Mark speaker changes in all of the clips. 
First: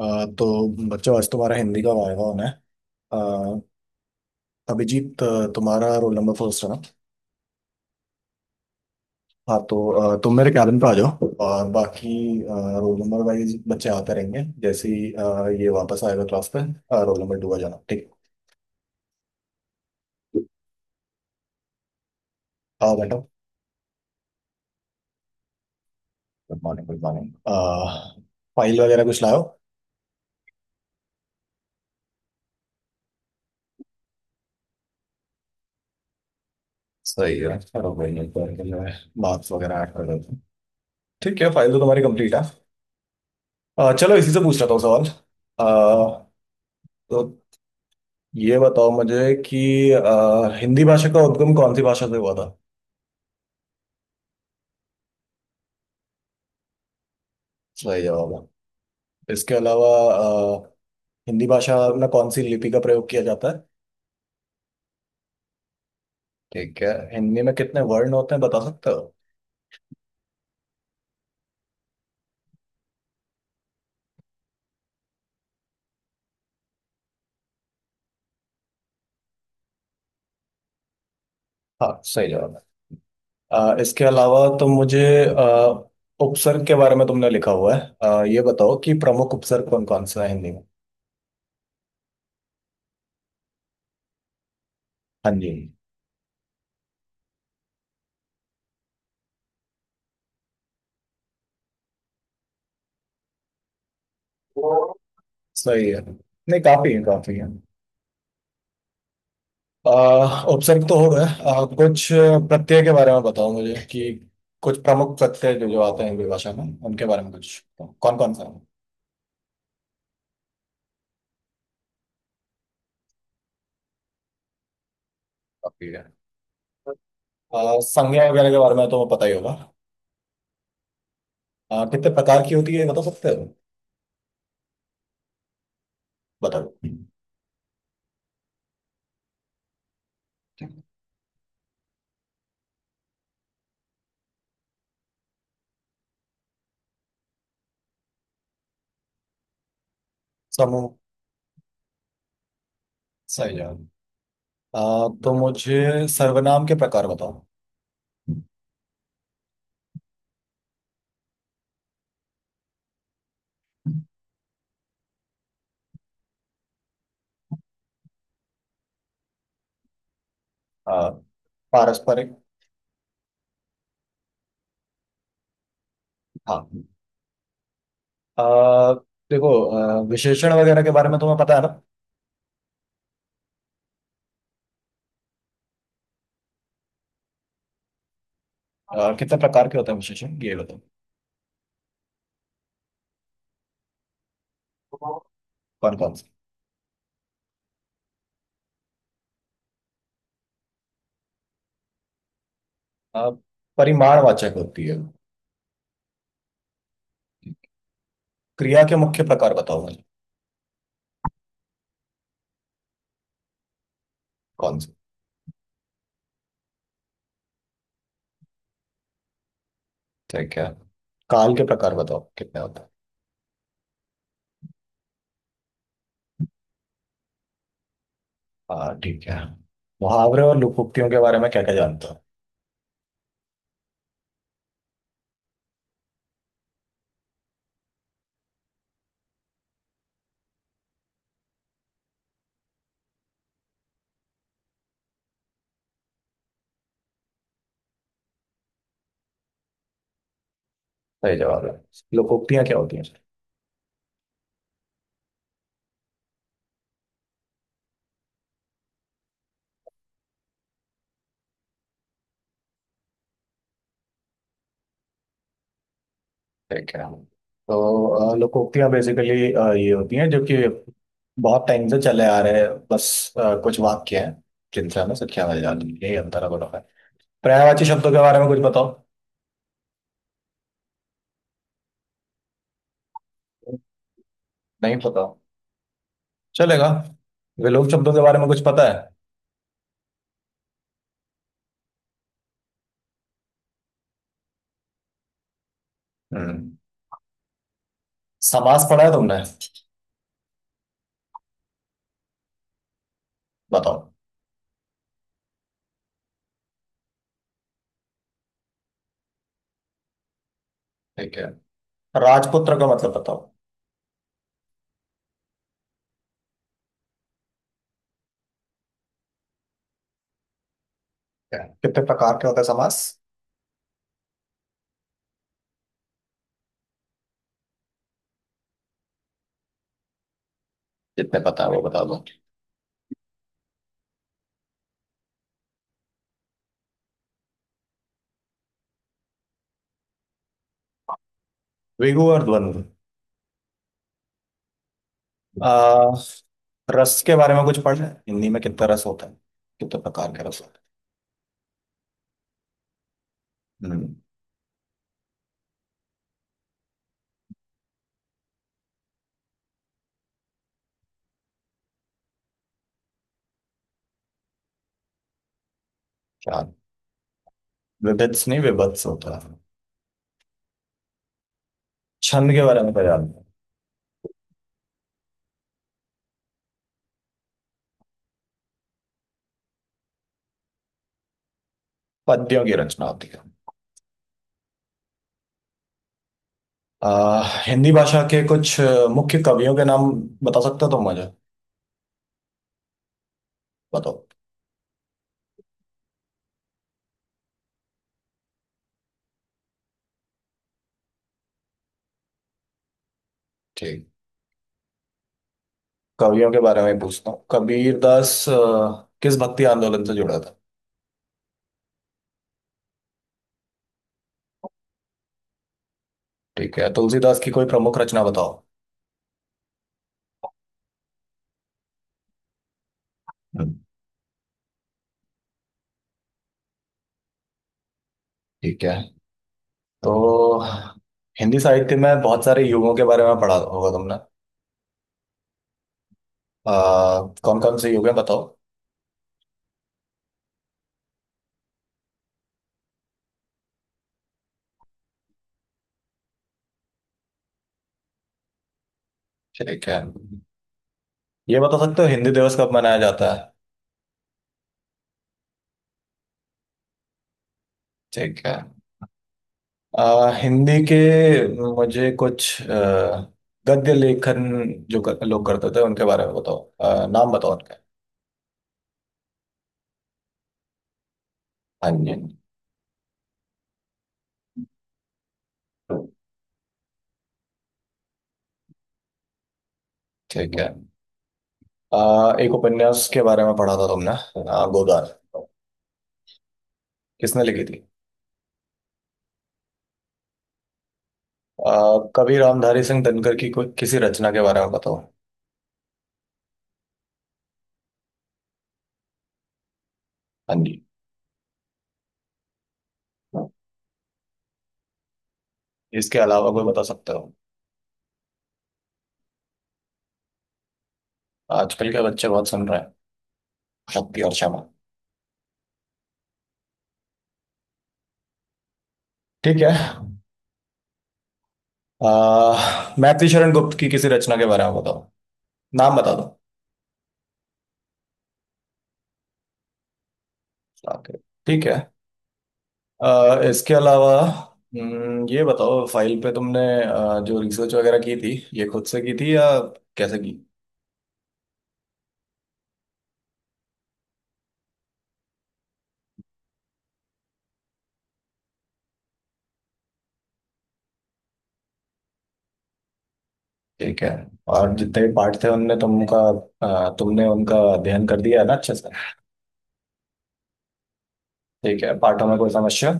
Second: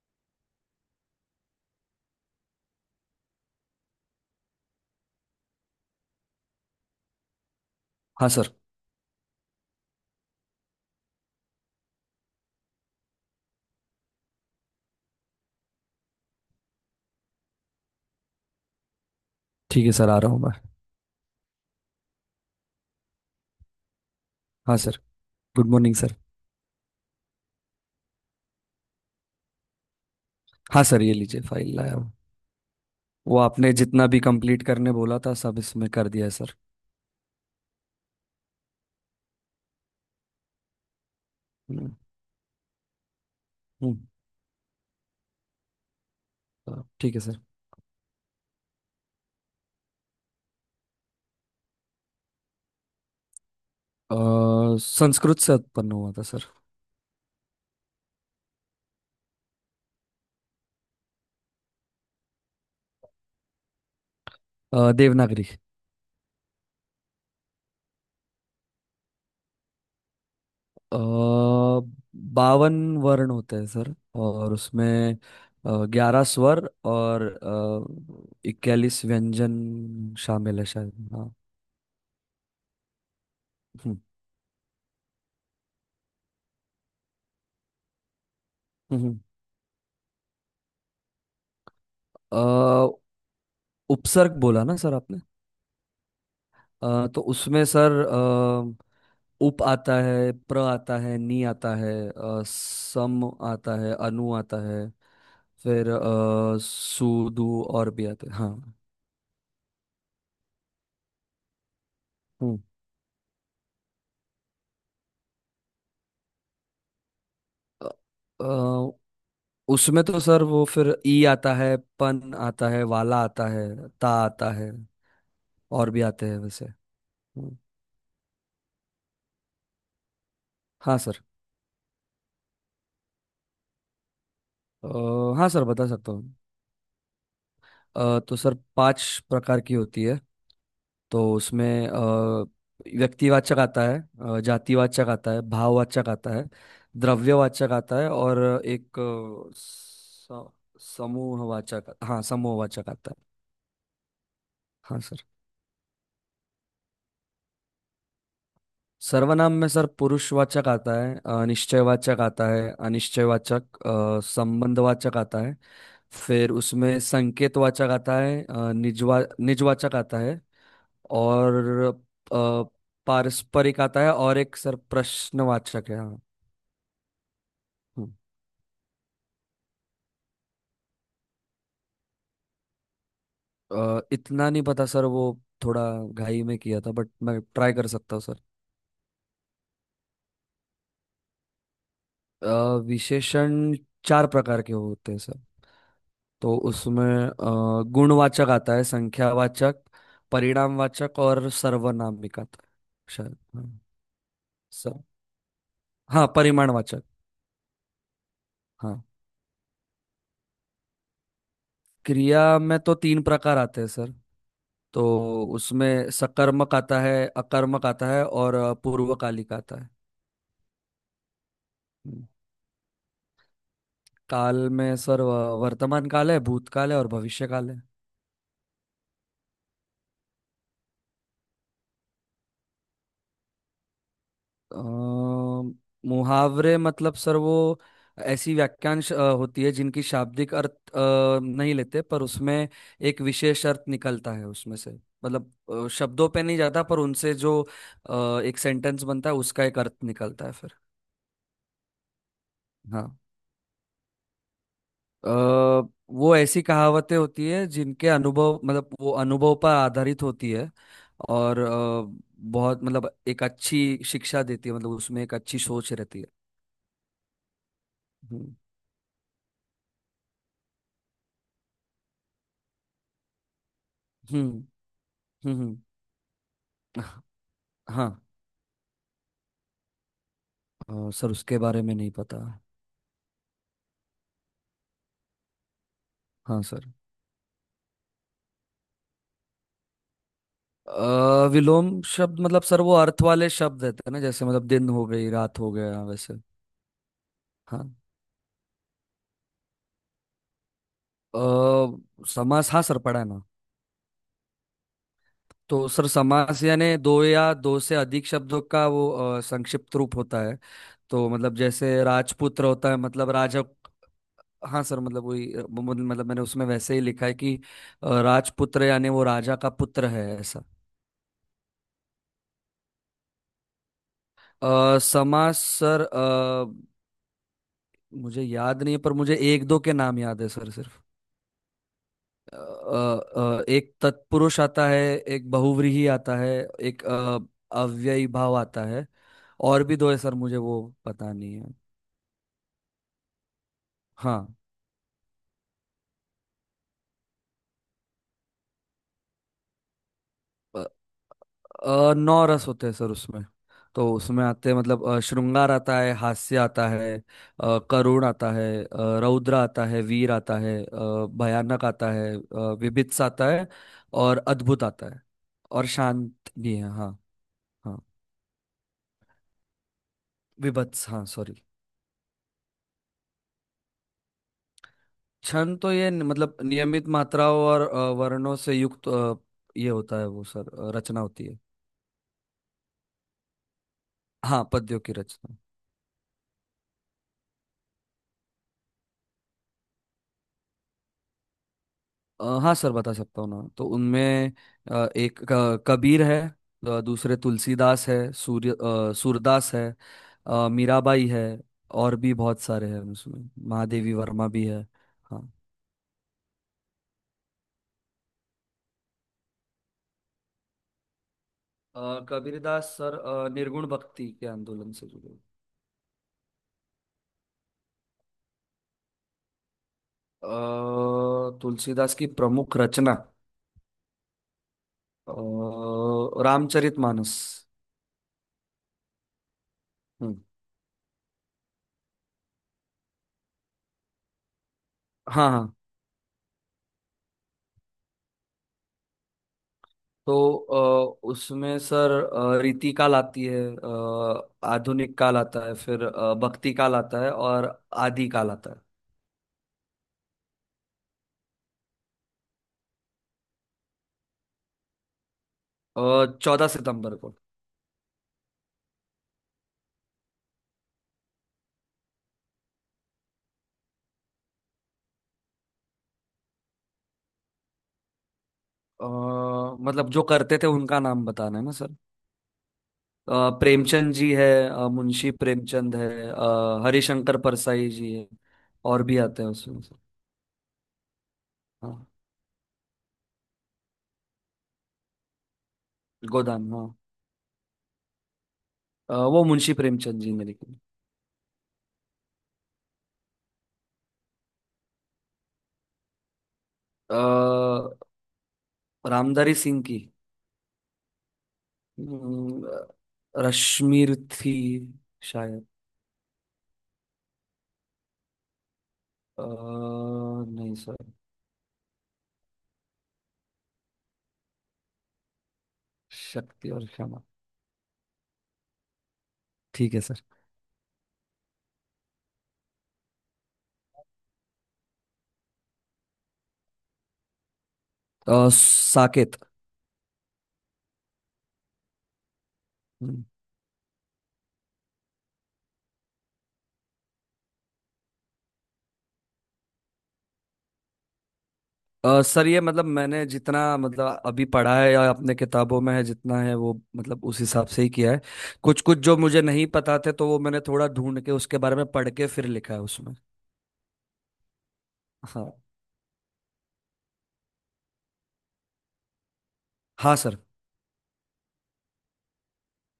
Speaker 1: तो बच्चों आज तुम्हारा हिंदी का वायवा होना है। अ, अभिजीत तुम्हारा रोल नंबर फर्स्ट है ना।
Speaker 2: हाँ सर।
Speaker 1: हाँ तो तुम मेरे कैबिन पे आ जाओ, और बाकी रोल नंबर वाइज बच्चे आते रहेंगे। जैसे ही ये वापस आएगा क्लास पे, रोल नंबर टू आ जाना, ठीक।
Speaker 2: ठीक है सर, आ रहा हूँ मैं।
Speaker 1: आओ बैठो।
Speaker 2: हाँ sir. Good morning sir.
Speaker 1: Good morning, good morning. File वगैरह कुछ लाओ।
Speaker 2: हाँ सर, ये लीजिए, फाइल लाया हूँ। वो आपने जितना भी कंप्लीट करने बोला था सब इसमें कर दिया है सर।
Speaker 1: सही है, चलो भाई, एक बार के लिए मार्क्स वगैरह ऐड कर देते हैं। ठीक है, फाइल तो
Speaker 2: हम्म।
Speaker 1: तुम्हारी कंप्लीट है।
Speaker 2: हम्म,
Speaker 1: चलो इसी से पूछ लेता हूँ सवाल। अ,
Speaker 2: ठीक
Speaker 1: तो
Speaker 2: है सर।
Speaker 1: ये बताओ मुझे कि हिंदी भाषा का उद्गम कौन सी भाषा से हुआ था।
Speaker 2: संस्कृत से उत्पन्न हुआ था सर।
Speaker 1: सही जवाब है। इसके अलावा अ, हिंदी भाषा में कौन सी लिपि का प्रयोग किया जाता है।
Speaker 2: देवनागरी।
Speaker 1: ठीक है। हिंदी में कितने वर्ण होते हैं बता सकते हो।
Speaker 2: अ, 52 वर्ण होते हैं सर, और उसमें 11 स्वर और 41 व्यंजन शामिल है शायद, हाँ।
Speaker 1: हाँ, सही जवाब है।
Speaker 2: हम्म।
Speaker 1: इसके अलावा तो मुझे अ, उपसर्ग के बारे में तुमने लिखा हुआ है। ये बताओ कि
Speaker 2: हम्म, हम्म।
Speaker 1: प्रमुख उपसर्ग कौन कौन सा है हिंदी में।
Speaker 2: अ, उपसर्ग बोला ना सर आपने?
Speaker 1: हाँ जी।
Speaker 2: तो उसमें सर, उप आता है, प्र आता है, नी आता है, सम आता है, अनु आता है। फिर
Speaker 1: सही है, नहीं काफी है,
Speaker 2: सु
Speaker 1: काफी है।
Speaker 2: दू और भी आते हैं, हाँ।
Speaker 1: ऑप्शन तो हो गए। कुछ
Speaker 2: हम्म।
Speaker 1: प्रत्यय के बारे में बताओ मुझे, कि कुछ प्रमुख प्रत्यय जो जो आते हैं हिंदी भाषा में, उनके बारे में कुछ,
Speaker 2: अ,
Speaker 1: कौन कौन सा है।
Speaker 2: अ, उसमें तो सर वो फिर ई आता है, पन आता है, वाला आता है, ता आता है।
Speaker 1: काफी
Speaker 2: और भी
Speaker 1: है।
Speaker 2: आते हैं वैसे। हम्म।
Speaker 1: संज्ञा वगैरह के बारे में तो पता ही होगा।
Speaker 2: हाँ सर।
Speaker 1: कितने प्रकार की होती है बता सकते हो।
Speaker 2: अ, हाँ सर, बता सकता हूँ।
Speaker 1: बताओ।
Speaker 2: तो सर पांच प्रकार की होती है। तो उसमें व्यक्तिवाचक आता है, जातिवाचक आता है, भाववाचक आता है, द्रव्यवाचक आता है और एक
Speaker 1: समूह।
Speaker 2: समूहवाचक, हाँ, समूहवाचक आता है।
Speaker 1: सही जवाब।
Speaker 2: हाँ
Speaker 1: आ,
Speaker 2: सर।
Speaker 1: तो मुझे सर्वनाम के प्रकार बताओ।
Speaker 2: सर्वनाम में सर पुरुषवाचक आता है, निश्चयवाचक आता है, अनिश्चयवाचक, संबंधवाचक आता है। फिर उसमें संकेतवाचक आता है, निजवाचक आता है।
Speaker 1: आ,
Speaker 2: और
Speaker 1: पारस्परिक।
Speaker 2: अ, पारस्परिक आता है, और एक सर प्रश्नवाचक है, हाँ।
Speaker 1: हाँ।
Speaker 2: हम्म।
Speaker 1: आ, देखो, विशेषण वगैरह के बारे में तुम्हें पता है ना।
Speaker 2: इतना नहीं पता सर, वो थोड़ा घाई में किया था बट मैं ट्राई कर सकता हूँ सर।
Speaker 1: कितने प्रकार के होते हैं विशेषण ये बताओ।
Speaker 2: विशेषण चार प्रकार के होते हैं सर।
Speaker 1: कौन कौन।
Speaker 2: तो उसमें गुणवाचक आता है, संख्यावाचक, परिणामवाचक और सर्वनामिक आता है।
Speaker 1: अ,
Speaker 2: शायद, हाँ।
Speaker 1: परिमाणवाचक होती है।
Speaker 2: सर हाँ परिमाणवाचक।
Speaker 1: क्रिया के
Speaker 2: हाँ,
Speaker 1: मुख्य प्रकार बताओ मुझे।
Speaker 2: क्रिया में तो तीन प्रकार आते हैं सर।
Speaker 1: कौन से।
Speaker 2: तो उसमें सकर्मक आता है, अकर्मक आता है और पूर्वकालिक आता है।
Speaker 1: ठीक है। काल के प्रकार बताओ
Speaker 2: हम्म।
Speaker 1: कितने होते हैं।
Speaker 2: काल में सर वर्तमान काल है, भूतकाल है और भविष्य काल है।
Speaker 1: हाँ ठीक है। मुहावरे और लोकोक्तियों के बारे में क्या क्या जानते हो।
Speaker 2: अ, मुहावरे मतलब सर वो ऐसी वाक्यांश होती है, जिनकी शाब्दिक अर्थ नहीं लेते, पर उसमें एक विशेष अर्थ निकलता है उसमें से। मतलब शब्दों पे नहीं जाता पर उनसे जो एक सेंटेंस बनता है उसका एक अर्थ निकलता है फिर।
Speaker 1: सही जवाब है। लोकोक्तियां क्या होती हैं।
Speaker 2: हाँ। अ, वो ऐसी कहावतें होती है, जिनके अनुभव मतलब वो अनुभव पर आधारित होती है। और बहुत मतलब एक अच्छी शिक्षा देती है, मतलब उसमें एक अच्छी सोच रहती है।
Speaker 1: ठीक है, तो
Speaker 2: हम्म।
Speaker 1: लोकोक्तियां बेसिकली ये होती हैं जो कि बहुत टाइम से चले आ रहे हैं। बस कुछ वाक्य हैं
Speaker 2: हम्म।
Speaker 1: जिनसे हमें शिक्षा मिल
Speaker 2: हम्म।
Speaker 1: जाती है, यही अंतर है, बोलो है। पर्यायवाची शब्दों
Speaker 2: हाँ।
Speaker 1: के बारे में कुछ बताओ।
Speaker 2: सर उसके बारे में नहीं पता।
Speaker 1: नहीं पता,
Speaker 2: हाँ
Speaker 1: चलेगा।
Speaker 2: सर।
Speaker 1: विलोम शब्दों के बारे में कुछ पता है।
Speaker 2: विलोम शब्द मतलब सर वो अर्थ वाले शब्द रहते हैं ना, जैसे मतलब दिन हो गई रात हो गया वैसे।
Speaker 1: हम्म,
Speaker 2: हाँ।
Speaker 1: समास पढ़ा है तुमने।
Speaker 2: समास, हाँ सर पढ़ा है ना।
Speaker 1: बताओ।
Speaker 2: तो सर समास यानी दो या दो से अधिक शब्दों का वो संक्षिप्त रूप होता है। तो
Speaker 1: ठीक है।
Speaker 2: मतलब जैसे राजपुत्र
Speaker 1: राजपुत्र का
Speaker 2: होता है,
Speaker 1: मतलब
Speaker 2: मतलब
Speaker 1: बताओ।
Speaker 2: राजा। हाँ सर, मतलब वही मतलब मैंने उसमें वैसे ही लिखा है कि राजपुत्र यानी वो राजा का पुत्र है, ऐसा।
Speaker 1: क्या कितने प्रकार के होते हैं समास।
Speaker 2: समास सर, मुझे याद नहीं है पर मुझे एक दो के नाम याद है सर सिर्फ।
Speaker 1: जितने पता है वो बता दो।
Speaker 2: एक तत्पुरुष आता है। एक बहुव्रीहि आता है। एक अव्ययीभाव आता है। और भी दो है सर, मुझे वो पता नहीं है।
Speaker 1: द्विगु और द्वंद्व।
Speaker 2: हाँ।
Speaker 1: आ, रस के बारे में कुछ पढ़ा है, हिंदी में कितना रस होता है, कितने प्रकार के रस
Speaker 2: अ,
Speaker 1: होते।
Speaker 2: नौ रस होते हैं सर उसमें।
Speaker 1: हम्म, हैं
Speaker 2: तो
Speaker 1: हम्म,
Speaker 2: उसमें आते हैं, मतलब श्रृंगार आता है, हास्य आता है, करुण आता है, रौद्र आता है, वीर आता है, भयानक आता है, विभत्स आता है और अद्भुत आता है। और शांत
Speaker 1: चार।
Speaker 2: भी है, हाँ। हाँ,
Speaker 1: विभित्स नहीं, विभत्स होता है।
Speaker 2: विभत्स, हाँ, सॉरी।
Speaker 1: छंद के बारे में पढ़ा है।
Speaker 2: छंद तो ये मतलब नियमित मात्राओं और वर्णों से युक्त, ये होता है वो सर, रचना होती है।
Speaker 1: पद्यों की रचना होती है।
Speaker 2: हाँ, पद्यों की रचना।
Speaker 1: हिंदी भाषा के कुछ मुख्य कवियों के नाम बता सकते हो तुम मुझे।
Speaker 2: हाँ सर, बता सकता हूँ ना, तो
Speaker 1: बताओ।
Speaker 2: उनमें एक कबीर है। दूसरे तुलसीदास है, सूरदास है। मीराबाई है। और भी बहुत सारे हैं, उसमें
Speaker 1: ठीक
Speaker 2: महादेवी
Speaker 1: है।
Speaker 2: वर्मा भी है। हाँ।
Speaker 1: कवियों के बारे में ही पूछता हूँ, कबीर दास किस भक्ति आंदोलन से जुड़ा था।
Speaker 2: कबीरदास सर निर्गुण भक्ति के आंदोलन से जुड़े।
Speaker 1: ठीक है। तुलसीदास की कोई प्रमुख रचना बताओ।
Speaker 2: अ, तुलसीदास की प्रमुख रचना,
Speaker 1: हम्म,
Speaker 2: रामचरितमानस।
Speaker 1: ठीक है। तो
Speaker 2: हम्म।
Speaker 1: हिंदी साहित्य में बहुत सारे युगों के बारे में पढ़ा होगा तुमने।
Speaker 2: हाँ, हाँ।
Speaker 1: कौन कौन से युग है बताओ।
Speaker 2: तो उसमें सर रीति काल आती है, आधुनिक काल आता है, फिर भक्ति काल आता है और आदि काल आता
Speaker 1: ठीक है। ये बता सकते हो हिंदी दिवस कब मनाया जाता है।
Speaker 2: है। 14 सितंबर को।
Speaker 1: ठीक है। अ, हिंदी के मुझे कुछ गद्य लेखन जो लोग करते थे उनके बारे में बताओ, नाम बताओ उनके।
Speaker 2: अ, मतलब जो करते थे उनका नाम बताना है ना
Speaker 1: हाँ
Speaker 2: सर?
Speaker 1: जी।
Speaker 2: प्रेमचंद जी है, मुंशी प्रेमचंद है, हरिशंकर परसाई जी है। और भी आते हैं उसमें सर।
Speaker 1: ठीक है। आ,
Speaker 2: हाँ।
Speaker 1: एक उपन्यास के बारे में पढ़ा था तुमने, गोदान।
Speaker 2: गोदान, हाँ।
Speaker 1: किसने लिखी थी।
Speaker 2: वो मुंशी प्रेमचंद जी ने लिखी।
Speaker 1: आ, कवि रामधारी सिंह दिनकर की कोई किसी रचना के बारे में बताओ।
Speaker 2: अ, रामधारी सिंह की
Speaker 1: हाँ जी।
Speaker 2: हम्म, रश्मि थी शायद।
Speaker 1: इसके अलावा कोई बता सकते हो।
Speaker 2: नहीं सर।
Speaker 1: आजकल के बच्चे बहुत सुन रहे हैं, शक्ति और क्षमा।
Speaker 2: शक्ति और क्षमा।
Speaker 1: ठीक है।
Speaker 2: ठीक है सर।
Speaker 1: मैथिली शरण गुप्त की किसी रचना के बारे में बताओ, नाम बता दो।
Speaker 2: साकेत।
Speaker 1: Okay, ठीक है।
Speaker 2: हम्म।
Speaker 1: इसके अलावा ये बताओ, फाइल पे तुमने जो रिसर्च वगैरह की थी, ये खुद से की थी या कैसे की।
Speaker 2: सर ये मतलब मैंने जितना मतलब अभी पढ़ा है या अपने किताबों में है जितना है, वो मतलब उस हिसाब से ही किया है। कुछ कुछ जो मुझे नहीं पता थे तो वो मैंने थोड़ा ढूंढ के उसके बारे में पढ़ के फिर लिखा है उसमें।
Speaker 1: ठीक है। और जितने भी पार्ट थे
Speaker 2: हाँ।
Speaker 1: उनने तुमका, तुमने उनका अध्ययन कर दिया है ना अच्छे से।
Speaker 2: हाँ सर।
Speaker 1: ठीक है, पार्टों में कोई समस्या।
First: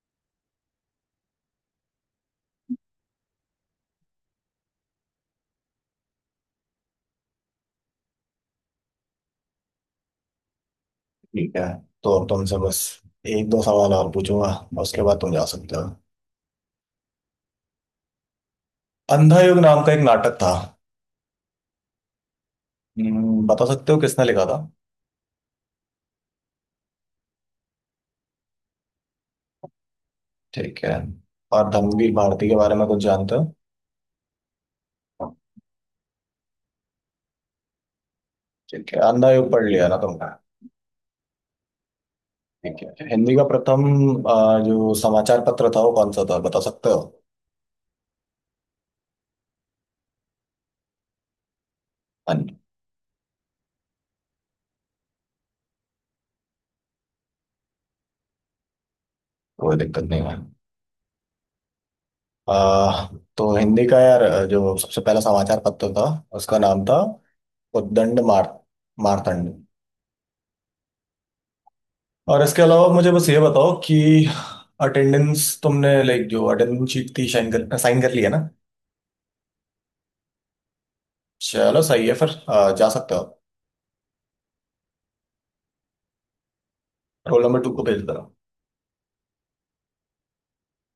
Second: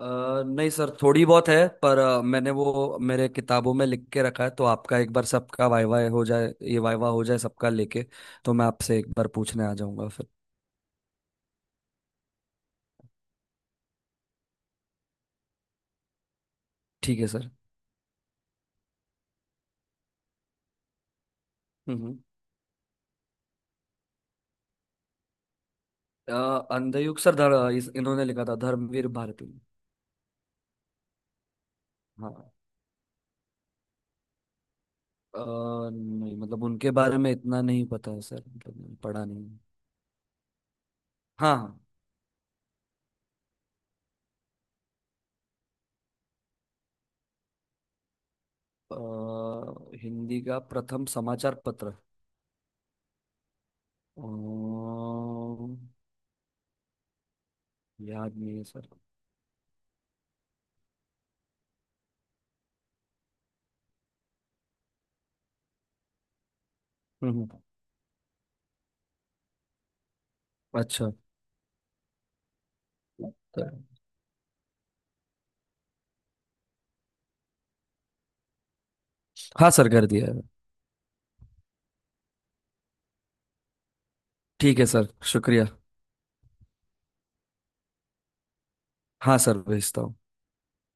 Speaker 2: अ, नहीं सर, थोड़ी बहुत है। पर मैंने वो मेरे किताबों में लिख के रखा है, तो आपका एक बार सबका वाइवा हो जाए, ये वाइवा हो जाए सबका लेके, तो मैं आपसे एक बार पूछने आ जाऊंगा फिर।
Speaker 1: ठीक है। तो अब तुमसे बस एक दो सवाल और पूछूंगा, और उसके बाद तुम जा सकते हो।
Speaker 2: ठीक है सर।
Speaker 1: अंधा युग नाम का एक नाटक था।
Speaker 2: हम्म।
Speaker 1: बता सकते हो किसने लिखा था।
Speaker 2: अ, अंधयुग सर इन्होंने लिखा था, धर्मवीर भारती।
Speaker 1: ठीक है। और धर्मवीर भारती
Speaker 2: हाँ।
Speaker 1: के बारे में कुछ जानते हो।
Speaker 2: अ, नहीं मतलब उनके बारे में इतना नहीं पता है सर, मतलब
Speaker 1: ठीक
Speaker 2: मैंने
Speaker 1: है।
Speaker 2: पढ़ा
Speaker 1: अंधा
Speaker 2: नहीं
Speaker 1: युग
Speaker 2: है।
Speaker 1: पढ़ लिया ना तुमने।
Speaker 2: हाँ, हाँ।
Speaker 1: ठीक है, हिंदी का प्रथम जो समाचार पत्र था वो कौन सा था बता सकते हो।
Speaker 2: हिंदी का प्रथम समाचार पत्र?
Speaker 1: हाँ।
Speaker 2: अ, याद नहीं है सर।
Speaker 1: कोई दिक्कत नहीं है। आ, तो हिंदी का यार जो सबसे पहला समाचार पत्र था, उसका नाम था
Speaker 2: हम्म।
Speaker 1: उद्दंड मारतंड।
Speaker 2: अच्छा।
Speaker 1: और इसके अलावा मुझे बस ये बताओ कि अटेंडेंस तुमने, लाइक, जो अटेंडेंस शीट थी साइन कर लिया ना।
Speaker 2: हाँ सर कर दिया है।
Speaker 1: चलो, सही है फिर, जा सकते हो।
Speaker 2: ठीक है सर, शुक्रिया।
Speaker 1: रोल नंबर टू को भेज दो।
Speaker 2: हाँ सर भेजता हूँ।